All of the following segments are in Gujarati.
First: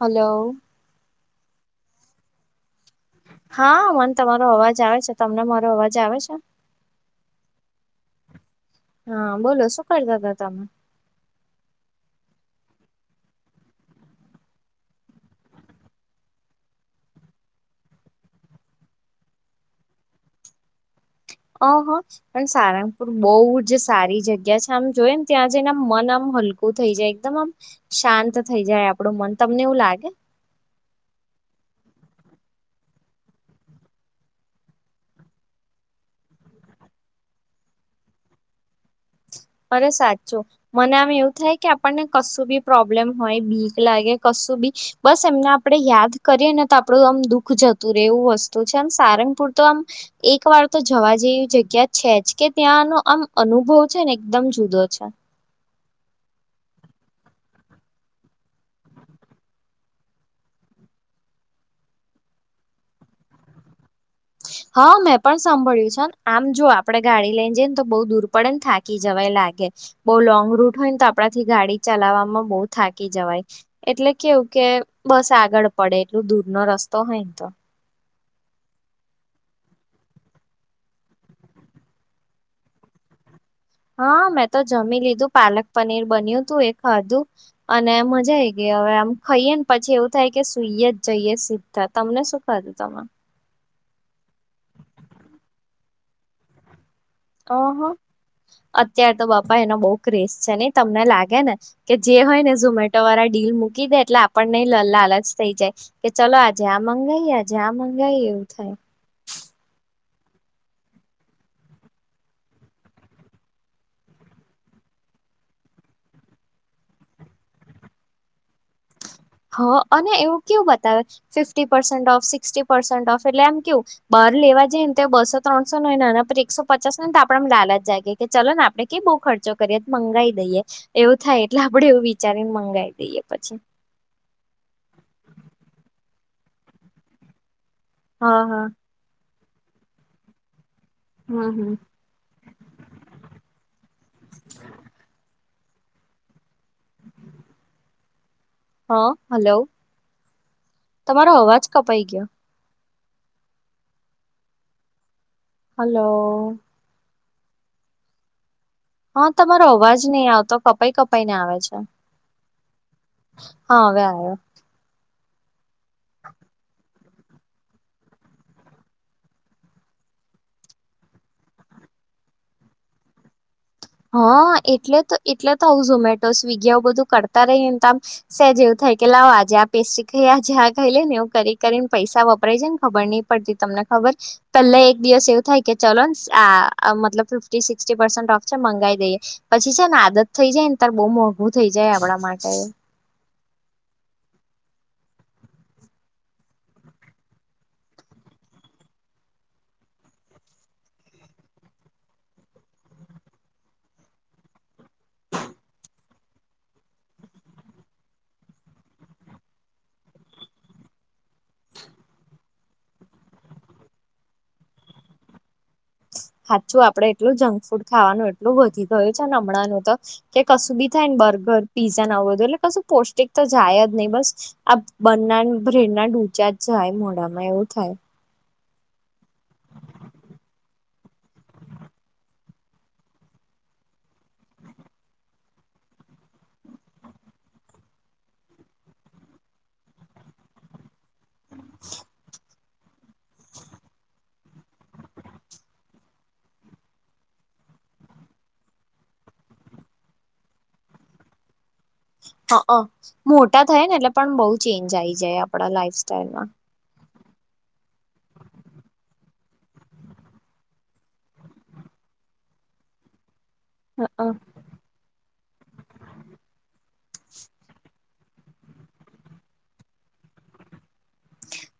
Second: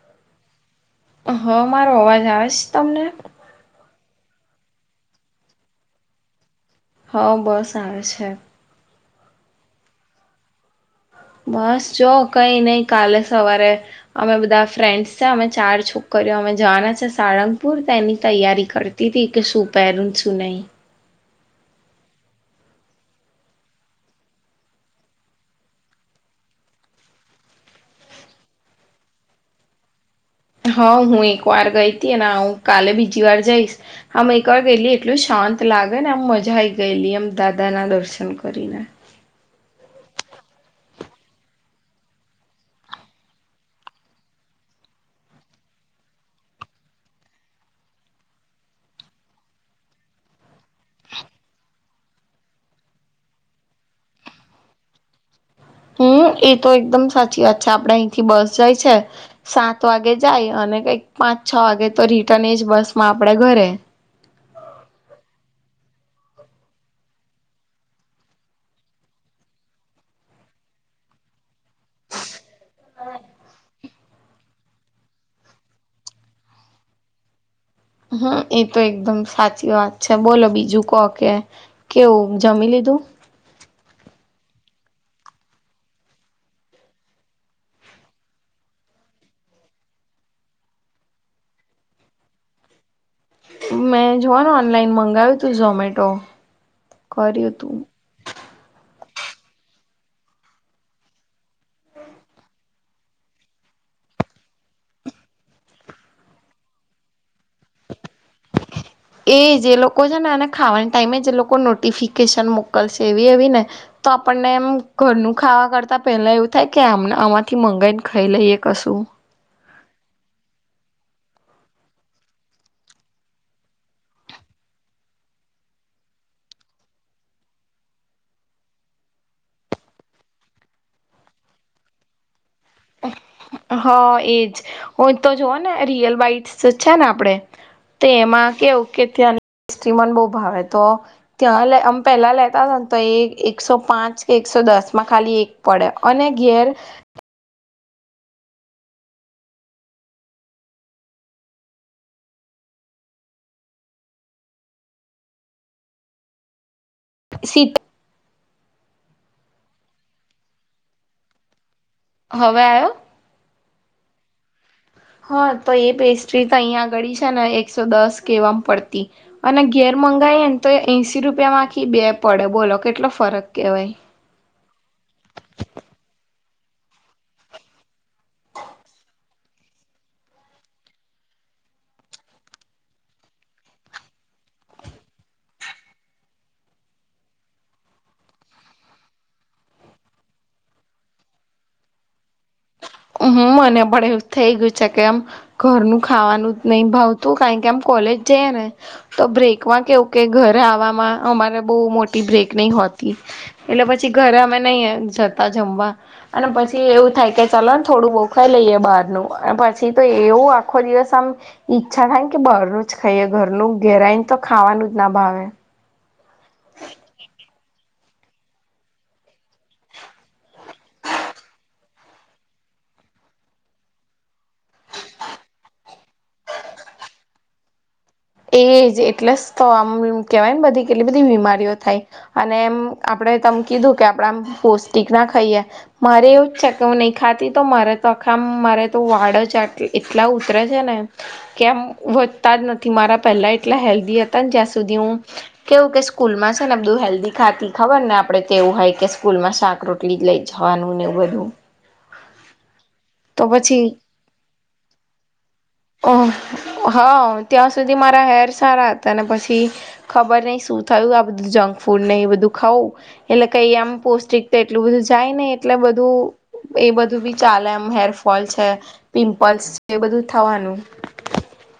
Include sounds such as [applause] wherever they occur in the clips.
હલો. હા મારો અવાજ આવે છે તમને. હા મને તમારો અવાજ આવે છે તમને મારો અવાજ આવે છે. હા બસ આવે છે. હા બોલો શું કરતા હતા તમે? બસ જો કઈ નઈ કાલે સવારે અમે બધા ફ્રેન્ડસ છે અમે ચાર છોકરીઓ અમે જવાના છે સાળંગપુર તેની તૈયારી કરતા તેથી કે સુું પહેરન છું નહી. ઓહ. પણ સારંગપુર બહુ જ સારી જગ્યા છે આમ જોઈ ને ત્યાં જઈને મન આમ હલકું થઈ જાય એકદમ આમ શાંત થઈ જાય આપડું મન તમને એવું લાગે? હં હું એકવાર ગઈ હતી અનેને હું કાલે બીજી વાર જઈશ. આમ એકવાર ગયેલી એટલું શાંત લાગે ને આમ મજા આવી ગયેલી એમ દાદા ના દર્શન કરીને. અરે સાચું. મને આમ એવું થાય કે આપણને કશું બી પ્રોબ્લેમ હોય ભીક લાગે કશું બી બસ એમને આપડણે યાદ કરીએ ને તો આપડું આમ દુઃખ જતું રહેે એવું વસ્તુ છે આમ સારંગપુર તો આમ એક વાર તો જવા જેવી જગ્યા છે જ કે ત્યાંનો આમ અનુભવ છે ને. એકદમ જુદો છે. હમ્મ એ તો એકદમ સાચી વાત છેા આપડે અહીંથી બસ જાય છે. સાત વાગે જાય અને કઈક પાંચ છ વાગે તો રિટર્ન એજ બસ માં આપડે ઘરે. હા મેં પણ સાંભળ્યું છે ને આમ જો આપડે ગાડી લઈ જઈને તો બહુ દૂર પડે ને થાકી જવાય લાગે બઉુ લોંગ રૂટ હોય ને તો આપણાથી ગાડી ચલાવવામાં બહુ થાકી જવાય. એટલે કેવું કે બસ આગળ પડે એટલું દૂર નો રસ્તો હોય ને તો. હમ એ તો એકદમ સાચી વાત છે બોલો બીજું કો કે કેવું જમી લીધું. હા મેં તો જમી લીધું પાલક પનીર બન્યું તું એ ખાધું. અને મજા આઈ ગઈ હવે આમ ખાઈએ ને પછી એવું થાય કે સુઈએ જ જઈએ સી. તમને શું ખાધું તમે. મેં જોવાનું ઓનલાઈન મંગાવ્યું હતું ઝોમેટો. કર્યું તું ઓહ અત્ય્યારે તો બાપા એનો બહ ક્રિઝ છે નઈ તમને લાગે ને. કે જે હોય ને ઝોમેટો વાળા ડીલ મૂકી દે એટલે આપણને લાલ જ થઈ જાય. કે ચલો આ જ્યાં મંગાવી આજ્યાં મંગાવાય એવું થાય. એ જે લોકો છે ને એને ખાવાની ટાઈઇમે જે લોકો નોટિફિકેશન મોકલશે એવી એવી ને તો આપણને એમ ઘરનું ખાવા કરતા પહેલા એવું થાય કે આમ આમાંથી મંગાવાઈને ખાઈ લઈએ કશું. હ અને એવું કેયું બતાવે fifty percent of sixty percent of એટલે એમ કેવું બાર લેવા જઈ ને તો બસો ત્રણસો ન હોય ને આનપર એકસો પચાસ ન હોયને તો આપડે લાલચ જાગે. કે ચલો ને આપડણે કે બઉુ ખર્ચો કરીએ મંગાવી દઈએ એવું થાય એટલે આપડે એવું વિચારી ને મંગાવી જઈએ પછી. હા એજ હું તો જોવ ને રિયલ બાઈટ્સ છે ને આપણેે તે હા એમાં હા કેવું કે ત્યાં હિસ્ટ્રી મ બહુ ભાવે તો હમ હમ ત્યાં એટ અમ. પહેલા લેતા હતા ને તો એકસો પાંચ કે એકસો દસ માં ખાલી એક પડે અને ઘેર હા હલો તમારો અવાજ કપાઈ ગયો. હલો. સીટ. હા તમારો અવાજ નહી આવતો કપાઈ કપાઈ ને આવે છે. હવે આવ્યો. હા હવે આયો. હા તો એ પેસ્ટ્રી તો અહીયાં આ ગળી છે ને એકસો દસ કેમ એવા મ પડતી અને ઘેર મંગાવાય ને તો એ એસી રૂપિયામાંખી બે પડે બોલો કેટલો ફરક કહેવાય હા એટલે તો એટલે તો આવ ઝોમેટો સ્વિગી આવ બધું કરતા રહી ને તો આમ. સે જેવું થઈ કે લાવો આજે આ પેસ્ટ્રી ખાઈ આજે આ કઈ લે ને એવું કરી કરીને પૈસા વપરાય જેને ખબર નહીં પડતી તમને ખબર. પહેલા એક દિવસ એવું થાય કે ચલો આ મતલબ ફિફ્ટી સિક્સટી પરસેન્ટ ઓફ છેમંગાઈ દઈ પછી છે ને આદત થઈ જાય ને તાર બહુ મોંઘું થઈ જાય આપણા માટે. હમ મને પણ એવું થઇ ગયું છે કેમ ઘરનું ખાવાનું નહી ભાવતું કારણ કે આમ કોલેજ જઈએ ને તો બ્રેકમાં કેવું કે ઘરે આવવામાં અમારે બહુ મોટી બ્રેક નહી હોતી. એટલે પછી ઘરે અમે નહી જતા જમવા અને પછી એવું થાય કે ચાલ ન થોડું બઉ ખાઈ લઈએ બહારનું પછી તો એવું આખો દિવસ આમ ઈચ્છા થાય ને કે બહારનું જ ખાઈએ ઘરનું ઘેરાય ને તો ખાવાનું જ ના ભાવે હાચું આપડે એટલું જંક ફૂડ ખાવાનું એટલું વધી ગયું છે હમણાંનું તો કે કશું બી થાય ને બર્ગર પીઝા નાવું બધું એટલે કશું પૌષ્ટિક તો જાય જ નહી બસ. આ બંના ભ્રેડના ડુચા જ જાય મોડામાં એવું થાય. એજ એટલેસ તો આમ કેહેવાય ને બધી કેટલી બધી બીમારીઓ થાય. અને એમ આપડે તમ કીધું કે આપણે આમ પૌષ્ટિક ના ખાઈએ. મારે એવું જ છે કે મુ નહીં ખાતી તો મારે તો આખા મારે તો વાડ જ એટલા ઉતરે છે ને એ. કેમ વધતા જ નથી મારા પહેલા એટલા હેલ્ધી હતા ને જ્યાં સુધી હું. કેવું કે સ્કૂલ માં છે ને બધું હેલ્ધી ખાતી ખબર ને આપડે તેવું હોય કે સ્કૂલમાં શાક રોટીલ. પકડી લઈ જવાનું ને બધું. હા તો મોટા પછી થયા ને એટલે પણ બહુ ચેન્જ આઈ જાય. આપડા લાઈફ ઓ સ્ટાઈલમાં હા ત્યાં સુધી મારા હેર સારા હતા ને પછી. ખબર નહ શું થયું આ બધું જંક ફૂડ નહી બધું ખાઉું એટલે કઈ આમ પૌષ્ટિક એટલું બધું જાય ને એટલે બધું. એ બધું બી ચાલે એમ હેરફોલ છે પિમ્પલ્સ છે એ બધું થવાનું.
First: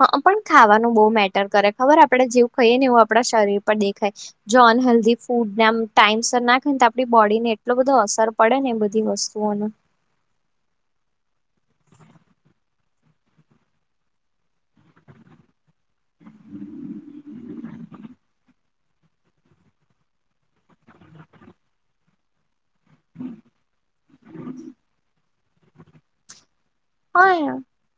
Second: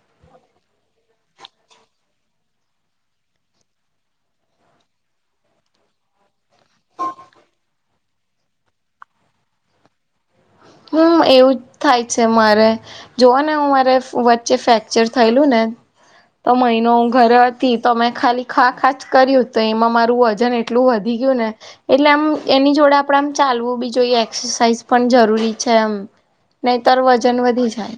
હા પણ ખાવાનું બહુ મેટર કરે ખબર આપડણેે જેવું ખાઈએ ને એવું આપણા શરીર પર દેખાય. જોન હેલ્ધી ફૂડ ના ટાઈમ સર ના. આપડી બોડી ને એટલો બધો અસર પડે ને એ બધી વસ્તુઓ ન. હમ એવું જ થાય છે મારે. જો ને હું મારે વચ્ચે ફ્રેક્ચર થયેલું ને. તો મહિનો ઘરે હતી તો મેમે ખાલી ખા ખાચ કર્યું તો એમાં મારું વજન એટલું એટલું વધી ગયું ને એટલે આમ એની જોડે આપણેે આમ ચાલવું બી જોઈએ એક્સરસાઇઝ પણ જરૂરી છે એમ. નહીતર વજન હા વધી જાય.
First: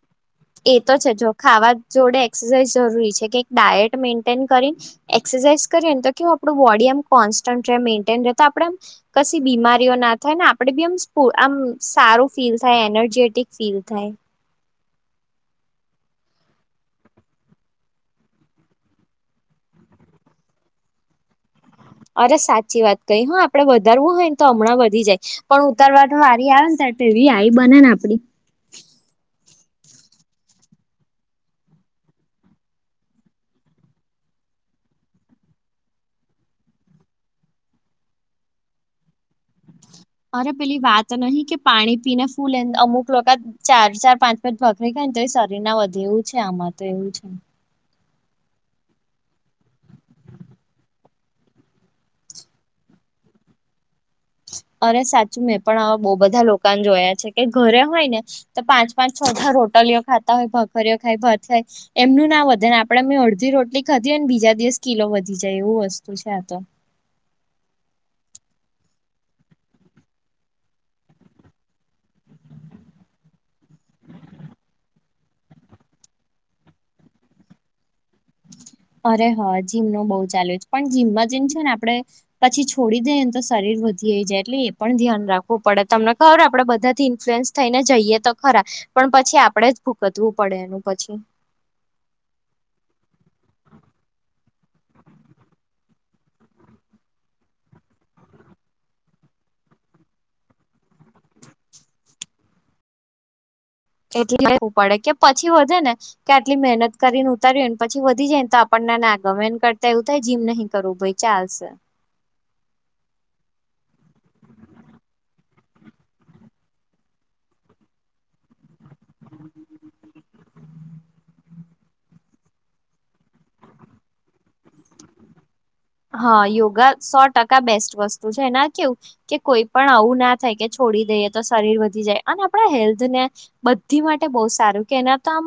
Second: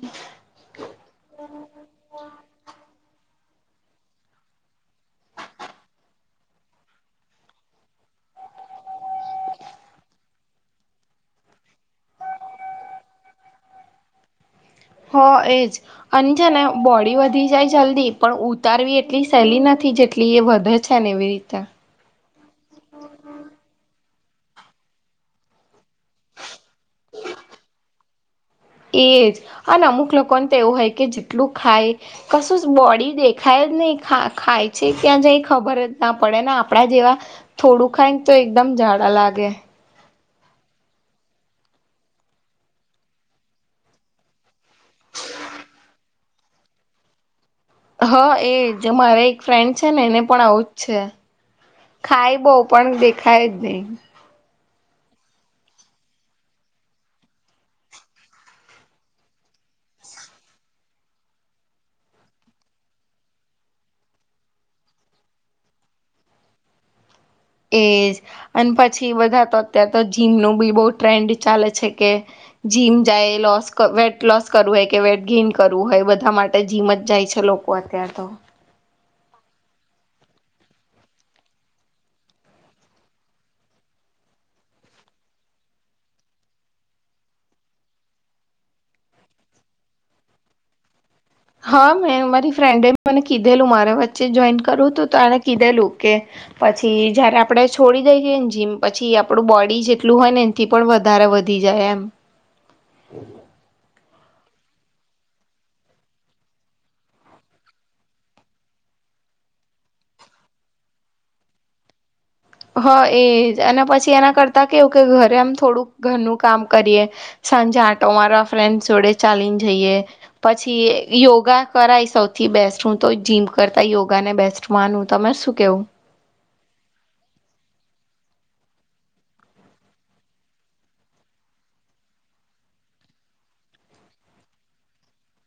એ તો છે જો ખાવા જોડે એક્સરસાઇઝ જરૂરી છે કે ડાયટ મેન્ટેન કરીને એક્સરસાઇઝ કરીએને તો કેવું આપ બોડી એમ કોન્સ્ટન્ટ મેન્ટેન રહે તો આપડે આમ કશી બીમારીઓ ના થાય ને આપડે બી આમ આમ સારું ફીલ થાય એનર્જેટિક ફીલ થાય. હ એજ. અને છે ને બોડી વધી જાય જલ્દી પણ ઉતારવી એટલી સહેલી નથી જેટલી એ વધે જ છે ને એવી રીત ન. અરે સાચી વાત કહી હ આપડે વધારવું હોય ને તો હમણાં વધી જાય પણ ઉતારવામાં વારી આવે ને તવી આવી બને ને આપડી. એ જ અને અમુક લોકોને તો એવું હોય કે જેટલું ખાય. કશું જ બોડી દેખાય જ નહીં ખાય છે ક્યાં જ ખબર જ ના પડે ને આપણા જેવા થોડું ખાઈ તો એકદમ ઝાડા લાગે. અરે પેલી વાત નહિ કે પાણી પીને ફૂલ અમુક લોકા ચાર ચાર પાંચ પાંચ ભાખરી ખાય ને તો એ શરીર ના વધે એવું છે આમાં તો એવું છે. હા એ જે મારે એક ફ્રેન્ડ છે ને એને પણ આવું જ છે. ખાય બહ પણ દેખાય જ નહી. અરે સાચું મેં પણ આવા બહુ બધા લોકોને જોયા છે કે ઘરે હોય ને. તો પાંચ પાંચ છઢા રોટલીઓ ખાતા હોય ભખરીઓ ખાય ભત ખાય. એમનું ના વધે ને આપડે મેં અડધી રોટલી ખાધી હો ને બીજા દિવસ કિલો વધી જાય એવું વસ્તુ છે આ તો. એ અને પછી બધા તો અત્યારે તો જીમનું બી બહ ટ્રેન્ડ ચાલે છે કે જીમ જાય લોસ વેટ લોસ કરવું હોય કે વેટ ગેઇન કરવું હોય બધા માટે જીમ જ જાય છે લોકો અત્યાર તો. અરે હા જીમ નો બહુ ચાલુ છે પણ જીમમાં જેમ છે ને આપડે પછી છોડી દે ને તો શરીર વધીઈ જાય એટલે એ પણ ધ્યાન રાખવું પડે તમને ખબર આપે બધા થી ઇન્ફ્લુઅન્સ થઈને જઈએ તો ખરા પણ પછી આપણેે જ ભૂકતવું પડે એનું પછી. હા મેં મારી ફ્રેન્ડે મ કીધેલું મારા વચ્ચે જોઈન કરવુ તુ તને કીધેલુંકે પછી જયારે આપડે છોડી દઈઈએ ને જીમ પછી આપડું બોડી જેટલું હોય ને થી પણ વધારે વધી જાય એમ. એટલે લેવું પડે કે પછી વધે ને કે આટલી મહેનત કરીને ઉતારીને પછી વધી જાયને તો આપણનેને આગમન કરતા એવું થાય જીમ નહીં કરવું ભાઈ. ચાલસે. હ એજ અને પછી એના કરતા કેવું કે ઘરે આમ થોડુંક ઘરનું કામ કરીએ. સાંજે આઠ મારા ફ્રેન્ડ જોડે ચાલીને જઈએ પછી યોગા કરાય સૌથી બેસ્ટ હું તો જીમ કરતાં યોગાને બેસ્ટ માનું તમારે શું કહેવું? હા યોગા સો ટકા બેસ્ટ વસ્તુ છે એના કેવું કે કોઈ પણ આવું ના થાય કે છોડી દઈએ તો શરીર વધી જાય અને આપણા હેલ્થ ને બધી માટે બહુ સારું કે એના તો આમ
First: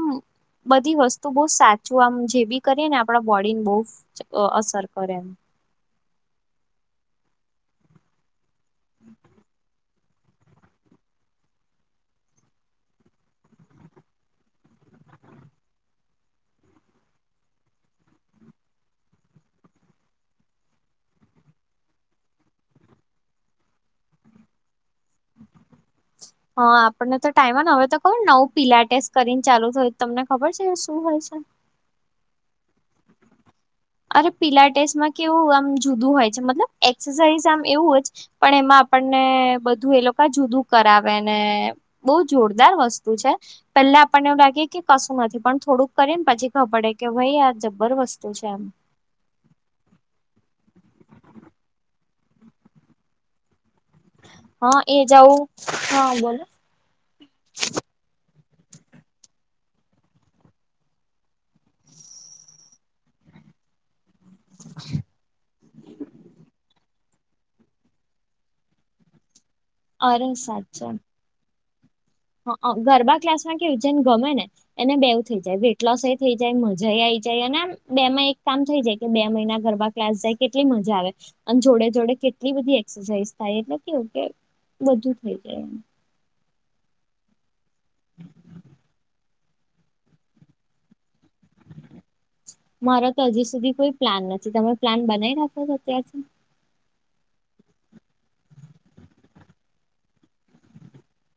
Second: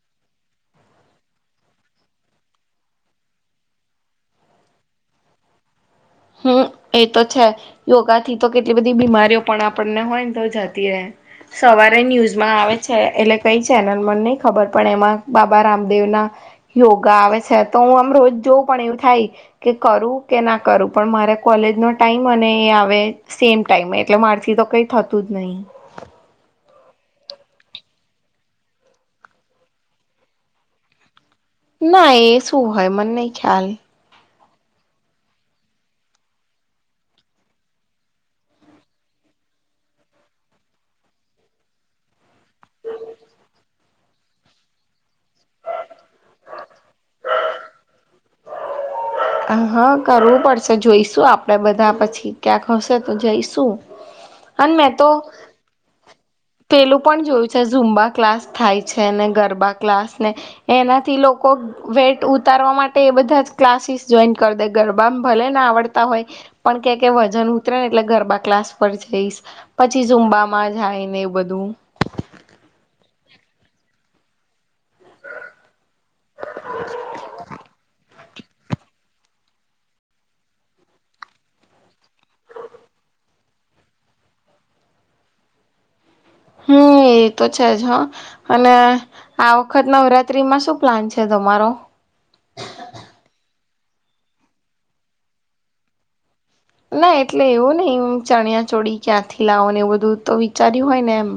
બધી વસ્તુ બહ સાચું આમ જે બી કરીએ ને આપણા બોડી ને બહ અસર અરે હમ એ તો છે. યોગા થી તો કેટલી બધી બીમારીઓ પણ આપણને હોય ને તો જતી રહે સવારે ન્યૂઝમાં આવે છે એટલે કઈ ચેનલમાં નહી ખબર પણ એમાં બાબા રામદેવના યોગા આવે છે તો હું આમ રોજ જોઉં પણ એવું થાય કે કરું કે ના કરું પણ મારે કોલેજનો ટાઈમ અને એ આવે સેમ ટાઈમ એટલે મારથી તો કંઈ થતું જ નહી હા આપણને તો ટાઈમ ને હવે તો ખબર નવું પીલા ટેસ્ટ કરીને ચાલુ થય તમને ખબર છે શું હોય છે. ના એ શું હોય મને નહી ખ્યાલ અરે પીલા ટેસ્ટમાં કેવું આમ જુદું હોય છે મતલબ એક્સરસાઝ આમ એવું જ પણ એમાં આપણને બધું એ લોકો જુદું કરાવે ને બહુ જોરદાર વસ્તુ છે. પેલા આપણને એવુ લાગે કે કશું નથી પણ થોડુંક કરી ને પછી ખબર પડે કે ભાઈ આ જબર વસ્તુ છેં આમ હ હા કરવું પડશે જોઈશું આપણેે બધા પછી ક્યાંક હશે તો જઈશું. [inaudible] હા એ તો જાઉ હા બોલો પેલું પણ જોયું છે ઝૂમબા ક્લાસ થાય છે ને ગરબા ક્લાસ ને એનાથી લોકો વેટ ઉતારવા માટે એ બધા જ ક્લાસીસ જોઈન કરી દે ગરબામાં ભલે ને આવડતા હોય પણ કે કે વજન ઉતરે ને એટલે ગરબા ક્લાસ પર જઈશ પછી અરે ઝુંમબામાં સાચે જાય ને એ બધું હ ગરબા ક્લાસ માં કેવુ જન ગમે ને એને બેવું થઈ જાય વેટ લોસ એ થઈ જાય મજા આઈ જાય અને બે માં એક કામ થઈ જાય કે બે મહિના ગરબા ક્લાસ જાય કેટલી મજા આવે. અને જોડે જોડે કેટલી બધી એક્સરસાઇઝ થાય એટલે કેવું કે વધુ થઈ જાય એ હમ્મ એ તો છે જ હા અને આ વખત નવરાત્રીમાં શું પ્લાન છે તમારો મારા તો હજી સુધી કોઈ પ્લાન નથી તમે પ્લાન બનાવી નાખો છો અત્યાર્થી ના એટલે એવું નહિ ચણિયા ચોળી ક્યાંથી લાવો ને એવું બધું તો વિચાર્યું હોય ને એમ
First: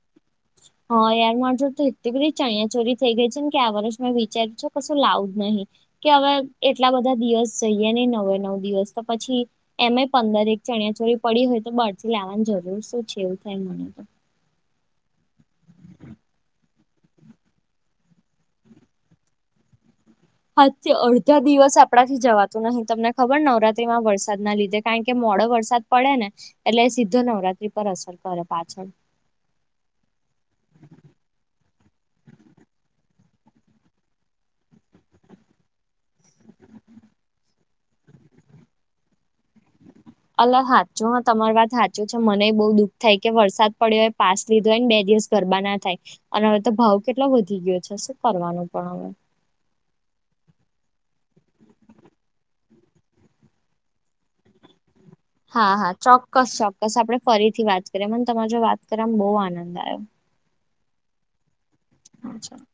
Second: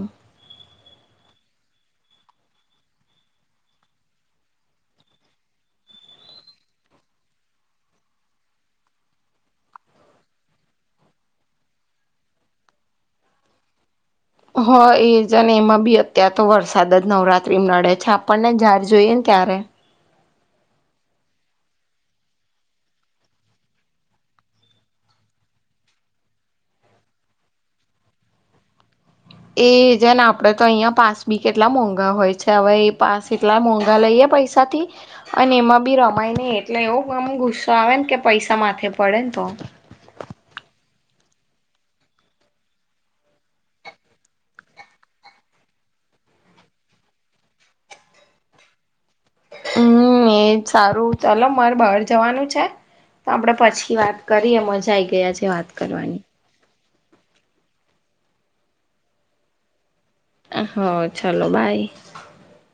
હા યાર માર જોડે તો એટલી બઘી ચણયા ચોરી થઈ ગઈ છે કે આ વર્ષ મેં વિચાર્યું છે કશું લાવું જ નહી કે હવે એટલા બધા દિવસ જઈએ ની નવે નવ દિવસ તો પછી એમે પંદર એક ચણિયા ચોરી પડી હોય તો બાર થી લેવાની જરૂર શું છે એવું થાય મને તો હ એ જ એમાં બી અત્યાર તો વરસાદ જ નવરાત્રી નડે મા છે આપણને જાર જોઈએ ને ત્યારે હજથી અડધા દિવસ આપણાથી જવાતું નહી તમને ખબર નવરાત્રીમાં વરસાદ ના લીધે કારણ કે મોડો વરસાદ પડે ને એટલે સીધો નવરાત્રી પર અસર પડે પાછળ એ જેને આપડે તો અહિયાં પાસ બી કેટલા મોંઘા હોય છે હવે એ પાસ એટલા મોંઘા લઈએ પૈસા સાથે અને એમાં બી રમાય નહી એટલે એવો ગમ ગુસ્સો આવે ને કે પૈસા માથે પડે ને તો અલગ સાાચો તમારી વાત સાાચો છે મને બહુ દુઃખ થાય કે વરસાદ પડ્યો હોય પાસ લીધો હોય ને બે દિવસ ગરબા ના થાય અને હવે તો ભાવ કેટલો વધી ગયો છે શું કરવાનો પણ હવે હમ્મ એજ સારું ચાલો મારે બહાર જવાનું છે. તો આપડે પછી વાત કરીએ મજાા આઈ ગએ આજ. હા હા ચોક્કસ ચોક્કસ આપડણે ફરીથી વાત કરીએ મને તમા જો વાત કરવાવામાં બહુ આનંદ આવ્યો. હ ચાલો બાય હા ચાલ